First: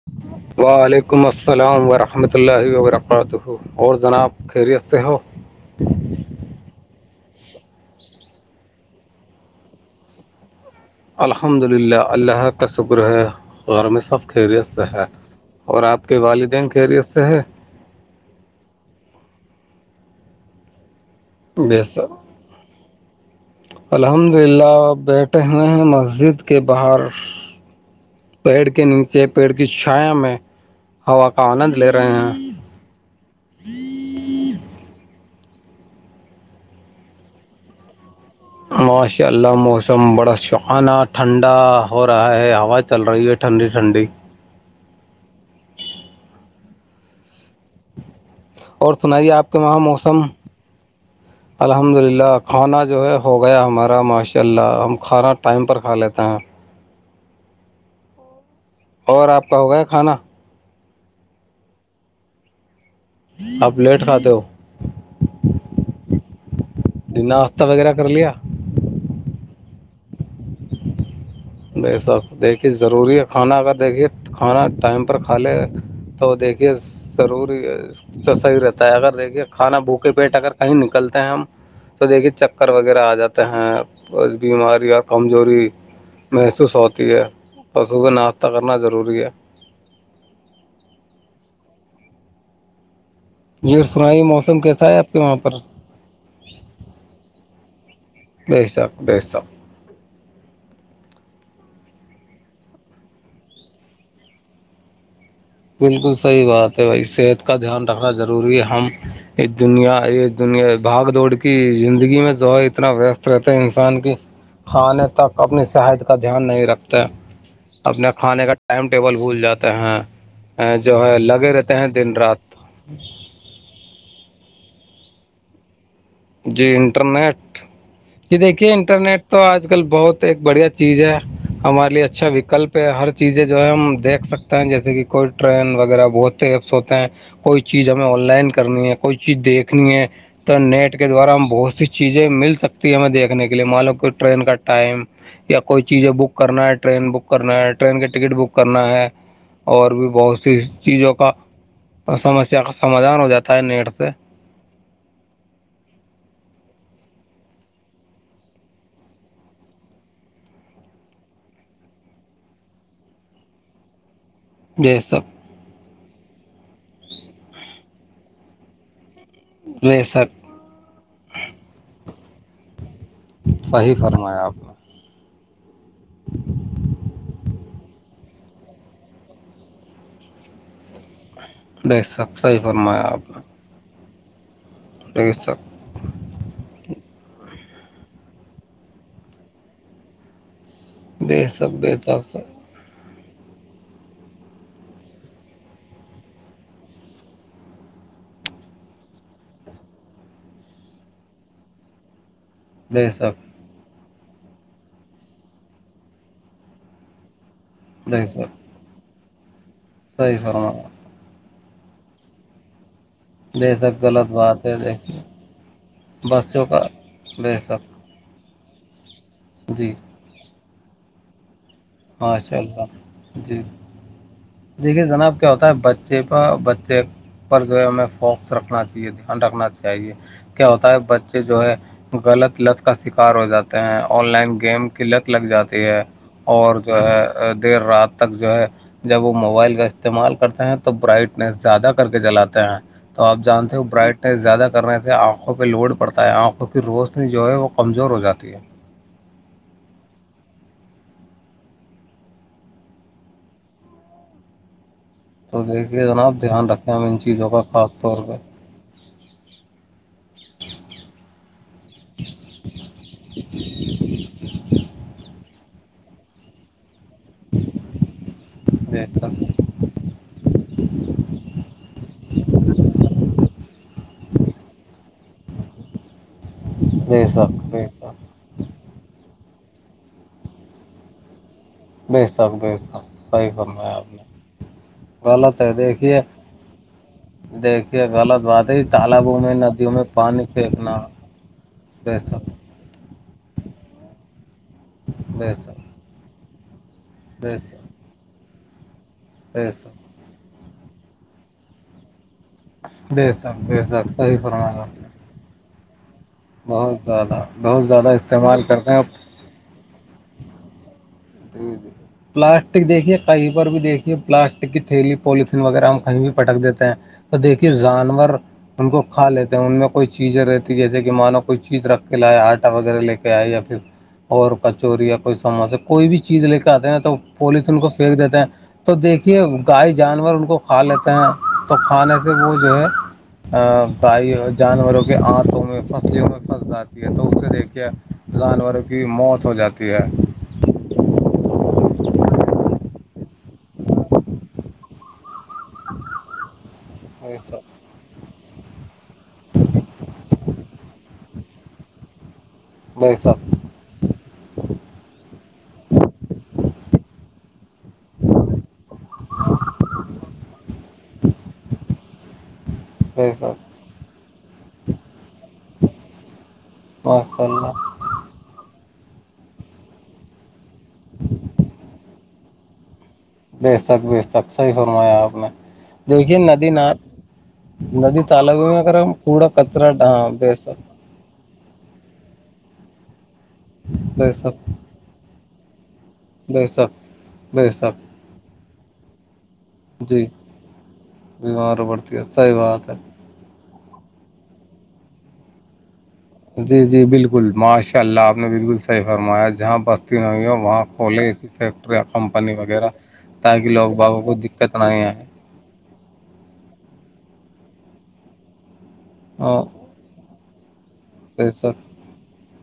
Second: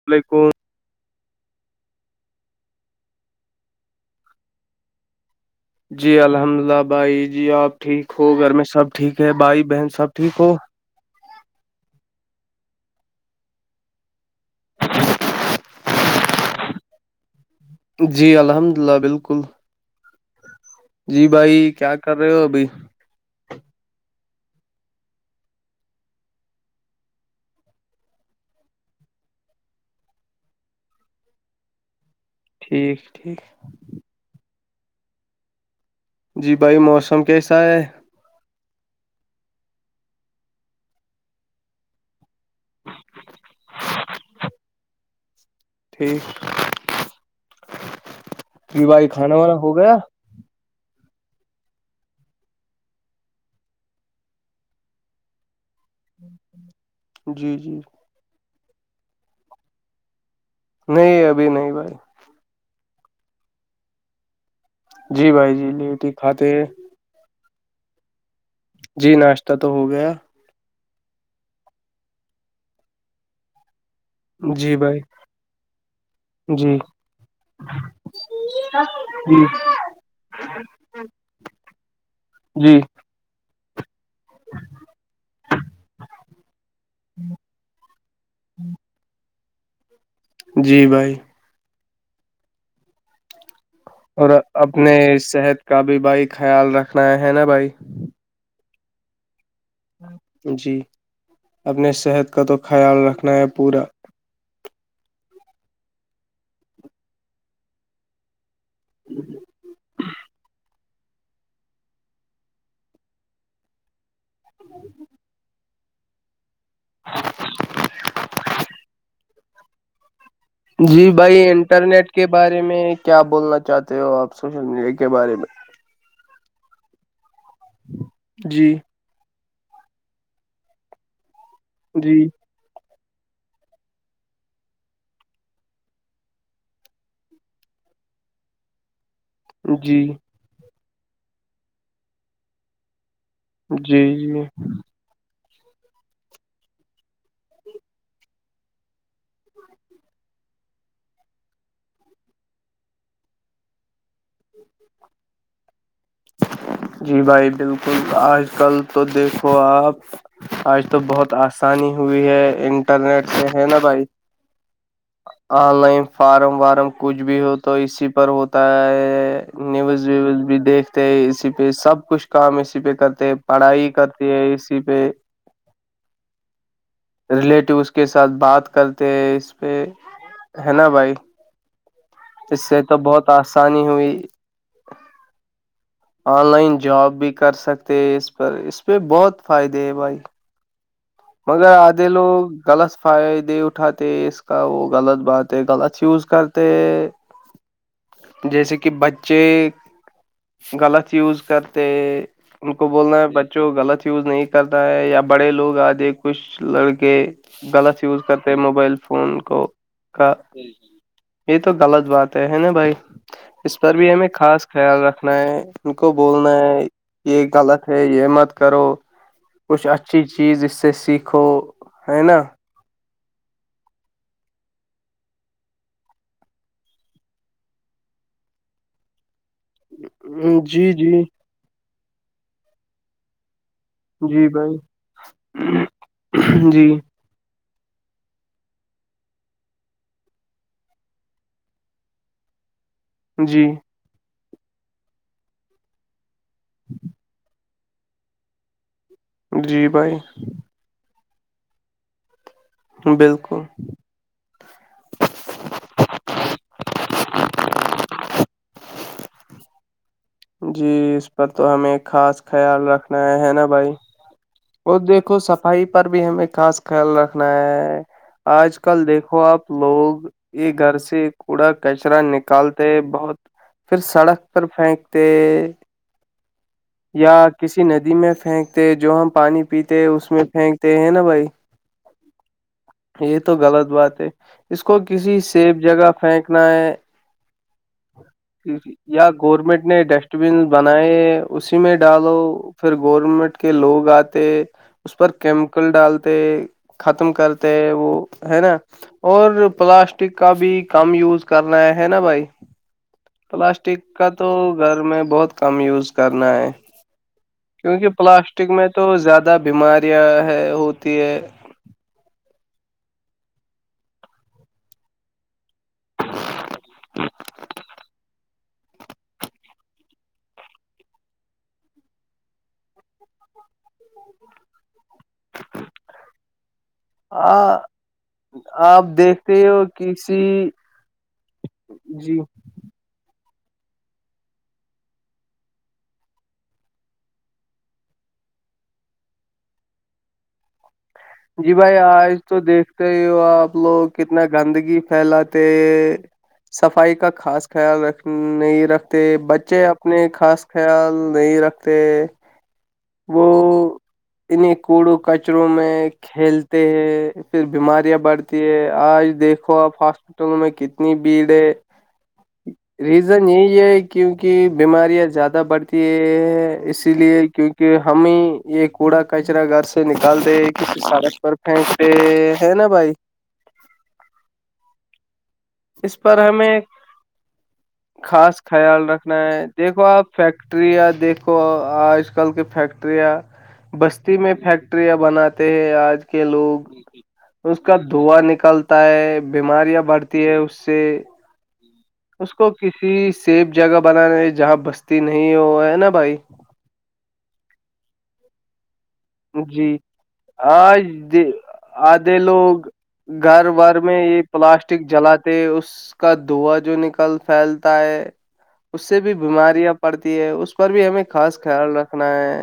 [unintelligible] وعلیکم السلام ورحمۃ اللہ وبرکاتہ اور جناب خیریتے ہو جی الحمد للہ بھائی جی آپ ٹھیک ہو گھر میں سب ٹھیک ہے بھائی بہن سب ٹھیک ہو الحمد للہ اللہ کا شکر ہے غورمصب خیریت سے ہے اور آپ کے والدین خیریت سے ہے جی الحمد للہ بالکل جی بھائی بے کیا کر رہے سب ہو ابھی الحمد للہ آ بیٹھے ہو ہیں مسجد کے باہر پیڑ کے نیچے پیڑ کی چھایا میں ہوا کا آنند لے رہے ہیں ٹھیک ٹھیک جی بھائی موسم کیسا ہے ماشاء اللہ موسم بڑا سحانہ ٹھنڈا ہو رہا ہے ہوا چل رہی ہے ٹنڈی ٹنڈی ہاں ٹھیک جی اور بھائی سنائیے کھانا آپ وانا کے ہو وہاں گیا موسم الحمد للہ کھانا جو ہے ہو گیا ہمارا ماشاء اللہ ہم کھانا ٹائم پر کھا لیتے ہیں جی جی اور آپ کا ہوگیا کھانا نہیں ابھی نہیں بھائی آپ لیٹ کھاات ہو [unintelligible] جی بھائی جی لیٹ کھاتے ہیں ڈہاشتہ وغیرہ کر لیا جی ناشتہ تو ہو گیا نہیںھائی صاب دیکھیے ضروری ہے کھانا اگر دیکھیے تو کھانا جی بھائی ٹائم پر کھا لے تو دیکھیے جی ضروری ہے تو صحیح رہتا ہے اگر جی دیکھیے کھانا بھوکے پیٹ اگر کہیں نکلتے ہیں ہم تو دیکھیے چکر جی وغیرہ آ جاتے ہیں بیماریاں کمزوری محسوس ہوتی ہے پشوں کو ناشتہ کرنا ضروری ہے جی بھائی یہ سنائیے اور موسم کیسا اپنے ہے آپ کے وہاں پر صحت کا بھی بھائی خیال رکھنا ہے نا بھائی بی ساکک بی ساک [unintelligible] جی اپنے صحت کا تو خیال رکھنا ہے پورا بالکل صحیح بات ہے بھائی صحت کا دھیان رکھنا ضروری ہے ہم یہ دنیا یہ دنیا بھاگ دوڑ کی زندگی میں جو اتنا ویست رہتا انسان کی کھانے تک اپنی صحت کا دھیان نہیں رکھتے اپنے کھانے کا ٹائم ٹیبل بھول جاتے ہیں جو جی ہے بھائی لگے رہتے ہیں انٹرنیٹ دن کے رات بارے میں کیا بولنا چاہتے ہو آپ سوشل میڈیا کے بارے میں جی انٹرنیٹ جی دیکھیے انٹرنیٹ تو آج کل بہت ایک بڑھیا چیز ہے ہمار لیے جی اچھا وکلپ پہ ہر چیزیں جو ہے ہم دیکھ سکتے ہیں جیسے کہ کوئی ٹرین وغیرہ بہت ایپس ہوتے ہیں کوئی چیز ہمیں آن لائن کرنی ہے کوئی چیز دیکھنی جی ہے تو نیٹ کے دوارا ہم بہت سی چیزیں مل سکتی ہے ہمیں دیکھنے کا لیے مان لو کو جی جی ٹرین کا ٹائم یا کوئی چیزیں بک کرنا ہے ٹرین بک کرنا ہے ٹرین کے ٹکٹ بک کرنا ہے اور بھی بہت سی چیزوں کا سمسیا کا سمادھان ہو جاتا ہے نیٹ سے جی بھائی بالکل آج کل تو دیکھو آپ آج تو بہت آسانی ہوئی ہے انٹرنیٹ سے ہے نا بھائی جی سب آن لائن فارم وارم کچھ بھی ہو تو اسی پر ہوتا ہے بے نیوز ویوز شک بھی دیکھتے اسی پہ سب کچھ کام اسی پہ کر پڑھائی صحیح کرتی ہے فرمایا آپ نے اسی پہ ریلیٹیو اس کے ساتھ بات کرتے اس پہ ہے نا بھائی بیس سب اس سے تو بہت آسانی ہوئی چیک سا [unintelligible] آن لائن جاب بھی کر سکتے ہیں اس پر اس پہ بہت فائدے ہے بھائی بے مگر شک بے آدے لوگ شک غلط فائدے اٹھاتے اس کا وہ غلط بات ہے غلط یوز کرتے [unintelligible] جیسے کہ بچے غلط یوز کرتے ان کو بے بولنا ہے شک بچوں غلط یوز نہیں کرتا ہے یا بڑے لوگ آگے کچھ لڑکے غلط یوز بے شک کرتے موبائل فون کو کا صحیح فرمایا یہ تو غلط بات ہے ہے نا بھائی بے اس پر شک بھی ہمیں غلط بات خاص ہے خیال دیکھیے رکھنا ہے ان کو بولنا بچوں کا ہے یہ بے شک غلط ہے امت کرو کچھ جی اچھی چیز اس سے سیکھو ہے نا ماشاء اللہ جی دیکھیے جناب کیا ہوتا ہے بچے کا بچے پر جو ہے ہمیں فوکس رکھنا چاہیے دھیان رکھنا چاہیے چاہیے کیا ہوتا جی ہے جی بچے جو ہے غلط لچ کا شکار ہو جاتا ہیں آن جی لائن گیم بھائی قلت لگ جاتی ہے اور جی جو ہے دیر رات تک جو ہے جب وہ موبائل کا استعمال کرتے ہیں تو برائٹنیس زیادہ کر کے جلاتے ہیں تو آپ جی جانتے ہو برائٹنیس زیادہ کرنے سے آنکھوں پہ لوڈ پڑتا ہے آنکھ کیکہ روشنی جو ہے وہ کمزور ہو جاتی ہے جی بھائی بالکل تو دیکھیے جناب دھیان رکھیں ہم ان چیزوں کا خاص طور پہ جی اس پر تو ہمیں خاص خیال رکھنا ہے ہے نا بھائی اور دیکھو صفائی پر بھی ہمیں خاص خیال رکھنا ہے آج بے کل شک دیکھو آپ لوگ یہ گھر سے کوڑا کچرا نکالتے ہیں بہت پھر سڑک پر پھینکتے بے یا شک کسی بے ندی شک میں پھینکتے جو ہم پانی پیتے اس میں پھینکتے ہیں نا بھائی بے شک بے شک یہ صحیح تو غلط فرمایا آپ بات نے ہے اس کو کسی غلط ہے سیب جگہ دیکھیے پھینکنا ہے دیکھیے غلط بات ہے یا تالابوں میں گورمنٹ ندیوں نے میں ڈسٹ پانی بین پھینکنا بنائے اسی میں بے ڈالو شک پھر گورنمنٹ کے لوگ آتے اس پر بے کیمیکل شک ڈالتے ختم بے کرتے شک وہ ہے نا اور بے شک پلاسٹک کا بھی کم یوز کرنا ہے ہے نا بھائی بے شک بے شک پلاسٹک کا صحیح تو فرمایا آپ گھر نے میں بہت کم یوز کرنا ہے بہت زیادہ بہت زیادہ کیونکہ استعمال پلاسٹک میں کرتے تو ہیں زیادہ بیماریاں ہے ہوتی ہے پلاسٹک دیکھیے کہیں پر بھی دیکھیے پلاسٹک کی تھیلی پولیتن وغیرہ ہم کہیں بھی پٹک دیتے ہیں تو دیکھیے جانور ان کو کھا لیتے ہیں ان میں کوئی چیزیں رہتی جیسے کہ مانو کوئی چیز رکھ کے لایا آٹا وغیرہ لے کے آئے یا پھر اور کچوری یا کوئی س کوئی بھی چیز لے کے آتے ہیں تو آ پولیتن کو پھینک دیتے ہیں تو آپ دیکھیے دیکھتے ہی ہو گائے جانور کسی ان کو کھا لیتے ہیں تو کھانے جی سے وہ جو ہے بائی جانوروں کے آنتوں میں فصلوں میں پھنس جاتی ہے تو اسے دیکھ کے جانور کی موت ہو جاتی ہے جی بھائی آج تو دیکھتے ہی ہو آپ لوگ کتنا گندگی پھیلاتے صفائی کا اچھا خاص خیال رکھ نہیں رکھتے بچے اپنے خاص خیال نہیں رکھتے نہیں سب وہ انہیں کوڑو کچروں میں کھیلتے ہیں پھر بیماریاں بڑھتی ہے آج دیکھو آپ ہاس تو میں کتنی بھیڑ ہے بے ریزن شک یہی ہے کیونکہ بیماریاں زیادہ بڑھتی اسی ماشاء لیے اللہ کیونکہ ہمیں یہ کوڑا کچرا گھر سے نکالتے کسی سڑک پر پھینکتے ہیں نا بھائی بے تک بے تک صحیح فرمایا آپ نے اس دیکھی پر ندی ہمیں نات ند تال گ خاص ہو میں کرا خیال رکھنا پڑا کچراٹ ہاں بیس کو آج کل کے فیکٹریاں بے بستی میں شک فیکٹریاں بناتے ہیں آج کے بے لوگ شک بے اس کا شک دھواں نکلتا ہے بیماریاں جی بڑھتی ہے اس سے ہ بیمار پڑتا اس کو کسی سیب جگہ بنانا ہے جہاں بستی نہیں ہوا ہے نا بھائی جی جی بالکل ماشاء اللہ آپ نے بالکل صحیح فرمایا جہاں جی بستی نہیں ہوئی ہو وہاں آج کھولےسی دے- فیکٹریاں آدھے کمپنی لوگ وغیرہ گھر تاکہ وور لوگ باغوں میں کو یہ دقت نہیں پلاسٹک آئے جلا اس کا دھو جو نکل پھیلتا ہے اس سے بھی ہاں بیماریاں پڑتی ہے اس پر بھی ہمیں بے خاص شک خیال رکھنا ہے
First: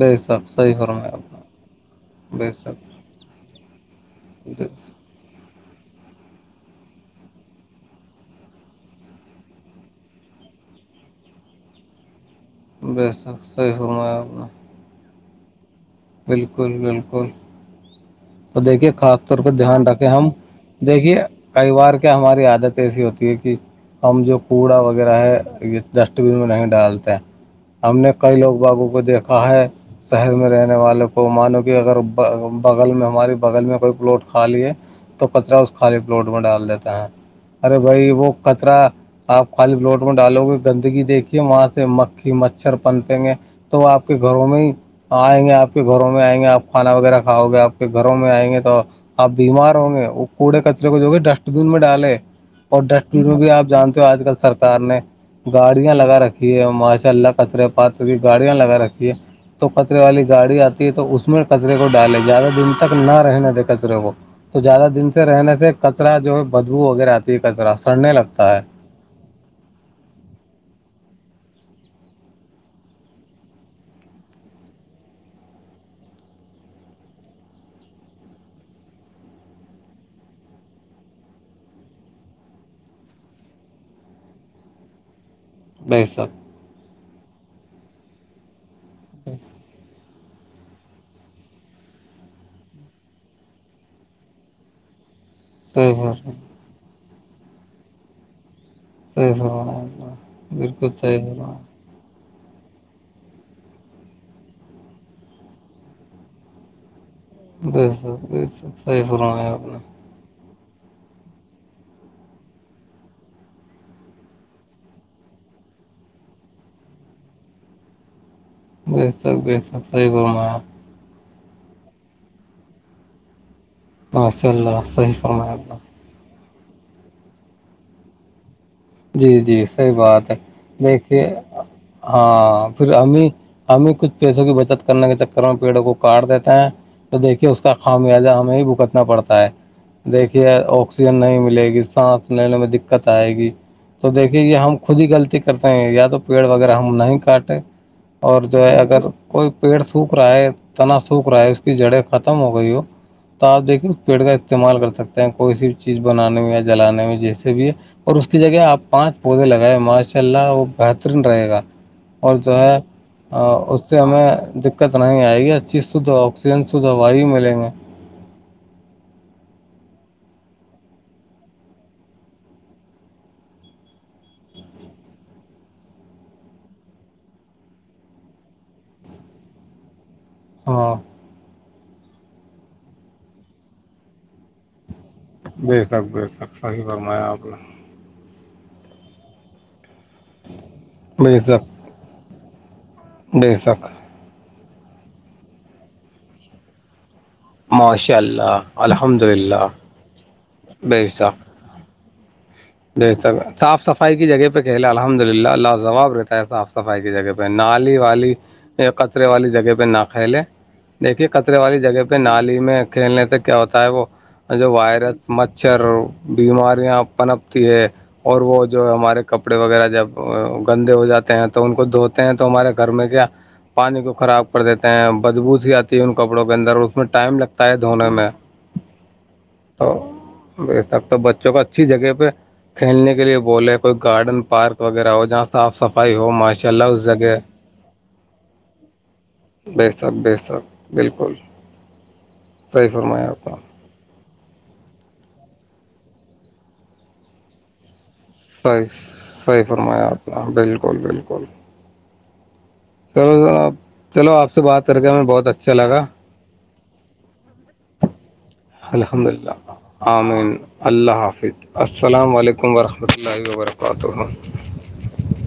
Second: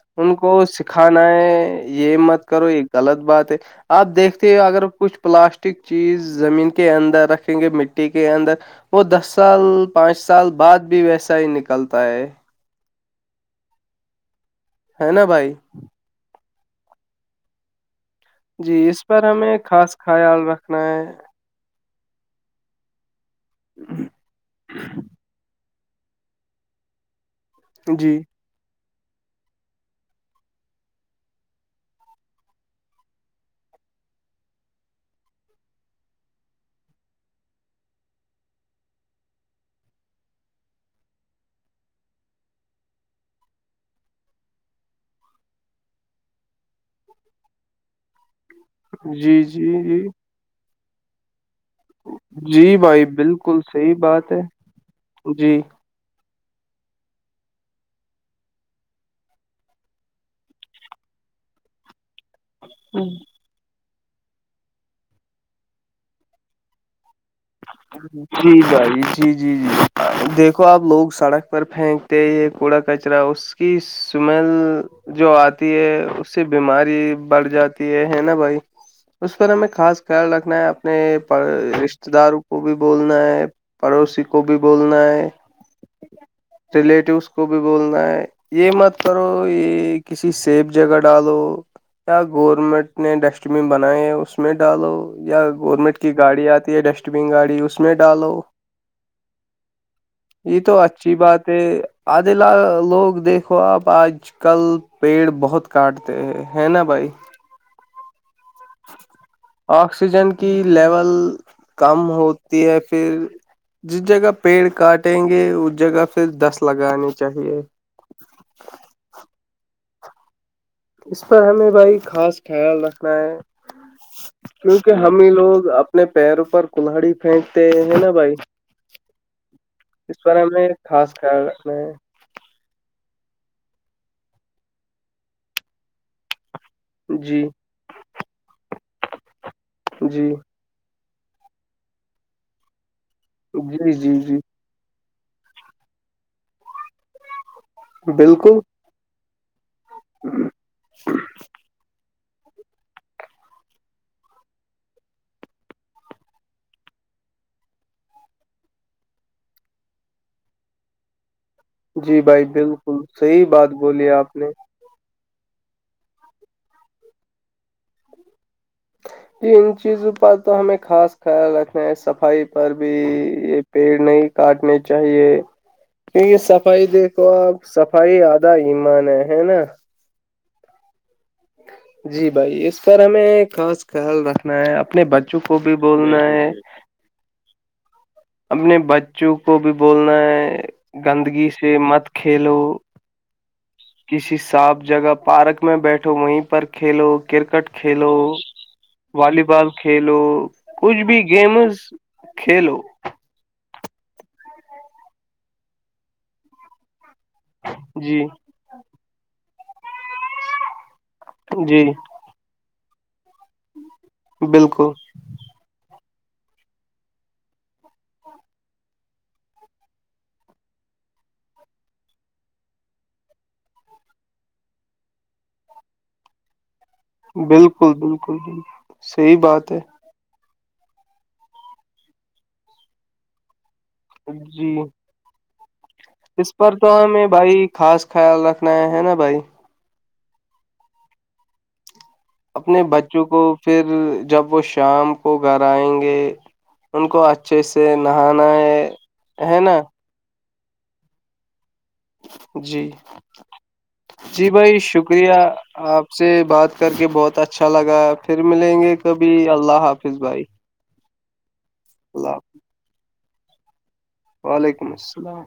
بے ان شک کو صحیح فرمایا دکھانا آپ نے ہے یہ مت بے کرو یہ غلط بات ہے آپ دیکھتے ہو شک اگر کچھ پلاسٹک چیز زمین کے اندر رکھیں گے مٹی کے اندر وہ دس سال پانچ سال بعد بھی ویسا ہی نکلتا ہے بسک صی ہوما اپنا ہے نا بھائی بالکل بالکل تو جی دیکھیے اس خاص پر طور پہ ہمیں دھیان خاص رکھے ہم خیال رکھنا دیکھیے ہے کئی بار کیا ہماری عادت ایسی ہوتی ہے کہ ہم جو کوڑا وغیرہ ہے یہ ڈسٹ بین میں نہیں ڈالتے ہم نے جی کئی لوگ بابو کو دیکھا ہے شہر میں رہنے والوں کو مانو کہ اگر بغل میں ہو ہمارے بغل میں کوئی پلٹ کھا لیے تو کچرا اس خالی پلٹ میں ڈال دیتے ہیں ارے بھائی وہ کطرا آپ خالی پلوٹ میں ڈالو گے گندگی دیکھیے وہاں سے مکھی مچھر پن پیں گے تو آپ کے گھروں میں ہی آئیں گے آپ کے گھروں میں آئیں گے آپ کھانا وغیرہ کھاؤ گے آپ گھروں میں آئیں گے تو آپ جی جی بیمار ہوں جی گے وہ کوڑے کچرے کو جو ڈسٹ ڈسٹ بین میں ڈالے جی اور بھائی ڈسٹین ر بھی بالکل آپ صحیح جانتے ہو آج بات کل ہے سرکار نے جی گاڑیاں لگا رکھی ر ماشاء اللہ کطرے پات کی گاڑیاں لگا رکھی ہے تو کچرے والی گاڑی آتی ہے تو اس میں کچرے کو ڈالے زیادہ دور تک نہ رہنے دے کچرے کو تو زیادہ دن سے رہنے سے کچرا جو ہے بدبو وغیر آتا کاچرا سڑنے لگتا جی ہے بھائی جی جی جی دیکھو آپ لوگ سڑک پر پھینکتے یہ کوڑا کچرا اس کی سمیل جو آتی ہے اس سے بیماری بڑھ جاتی ہے ہے نا بھائی اس پر ہمیں خاص خیال رکھنا ہے اپنے رش داروں کو بھی بولنا ہے پڑوسی کو بھی بولنا ہے بیسب ریلیٹیوس کو بھی بولنا ہے یہ مت کرو یہ کسی سیب جگہ ڈالو یا گورنمنٹ نے ڈسٹ بین بنائے اس میں ڈالو یا گورنمنٹ صحیح کی گاڑی آتی ہے ڈسٹ بین گاڑی اس میں ڈالو صحیح فرمایا آپ نے یہ تو بالکل اچھی صحیح بات ہے فرمایا آد لوگ دیکھو آپ آج آج کل پیڑ بہت کاٹتے ہیں ہے نا بھائی بی سر بی سر آکسیجن کی لیول کم ہوتی ہے پھر جس جگہ پیڑ کاٹیں گے اس جگہ پھر دس لگانی چاہیے سب سب صح بولے اپ اس پر ہمیں بھائی خاص خیال رکھنا ہے ماشاء اللہ کیونکہ صحیح ہمیں فرمایا لوگ آپ نے اب اپنے پیر پر کلہڑی پھینکتے ہیں نا بھائی جی جی صحیح اس بات ہے پر ہمیں خاص دیکھیے خیال رکھنا ہے ہاں پھر ہمیں ہمیں کچھ پیسوں کی بچت کرنے کے چکر میں پیڑوں کو کاٹ دیتے ہیں تو جی دیکھیے اس کا خامیازہ ہمیں بھگتنا پڑتا ہے جی دیکھیےک میں نہیں ملےی سانس لینے میں دقت آئے گی جی تو جی جی دیکھیے یہ ہم خود ہی غلطی کرتے ہیں یا تو پیڑ وغیرہ ہم نہیں کاٹے اور جو بالکل ہے اگر کوئی پیڑ سوکھ رہا ہے تنا سوکھ رہا ہے اس کی جڑیں ختم ہو گئی ہو تو آپ دیکھیے اس پیڑ کا استعمال کر سکتے ہیں کوئی سی بھی چیز بنانے میں یا جلانے میں جیسے بھی اور اس کی جگہ آپ پانچ پودے لگائےیں ماشاء اللہ وہ بہترین رہے گا جی اور بھائی جو ہے بالکل صحیح بات اس سے بولی ہمیں آپ نے دقت آئے گی ا چیز شدھ آکسیجن شھ دوائی ملیں گے یہ ان چیزوں پر تو ہمیں خاص خیال رکھنا ہے صفائی پر بھی یہ پیڑ نہیں کاٹنے چاہیے کیہ صفائی دیکھو آپ صفائی آدھا ایمان ہے ہے نا ہاں جی بھائی اس پر ہمیں خاص خیال رکھنا ہے اپنے بچوں کو بھی بولنا ہے بگرمایا آپ اپنے بچوں کو بھی بولنا ہے گندگی سے مت کھیلو دے سک کسی صاف جگہ پارک میں بیٹھو وہیں پر کھیلو کرکٹ کھیلو ماشاء اللہ الحمد والی للہ بال کھیلو کچھ بے بھی شک گیمز کھیلو بہتر صاف صفائی کی جگہ پہ کہہلے الحمد للہ اللہ اب رہتا ہے صاف صفائی کی جگہ پہ نالی جی والی کچرے والی جگہ پہ نہا کھیلے دیکھیے کطرے والی جی جگہ پہ نالی میں کھیلنے سے کیا ہوتا ہے وہ جو بالکل وائرس مچھر بیماریاں پنپتی ہے اور وہ جو ہمارے کپڑے وغیرہ جب گندے ہو جاتے ہیں تو ان کو دھوتے ہیں تو ہمارے گھر میں کیا پانی کو خراب کر دیتے ہیں بجبوط ہی آتی ہے ان کپڑوں کے اندر اس میں ٹائم لگتا ہے بالکل بالکل دھونے میں بالکل صحیح بات ہے تو وسک تو بچوں کو اچھی جگہ پہ کھیلنے کے لیے بولے کوئی گارڈن جی پارک وغیرہ ہو جہاں صاف صفائی ہو اس ماشاء پر اللہ تو اس ہمیں جگہ بھائی خاص خیال رکھنا ہے نا بھائی بے سب بے سب بالکل اپنے صحیح بچوں فرمایا کو آپ نے پھر جب وہ شام کو گھر آئیں گے ان کو ا اچھے سے نہانا ہے ہے نا ہاں بالکل بالکل جی چلو چلو آپ جی سے بھائی بات کر کے ہمیں شکریہ بہت اچھا لگا آپ سے بات کر کے بہت اچھا لگا ہے پھر ملیں گے الحمد کبھی للہ اللہ حافظ بھائی آمین اللہ حافظ اللہ السلام حافظ، علیکم ورحمۃ اللہ و برکاتہ وعلیکم السلام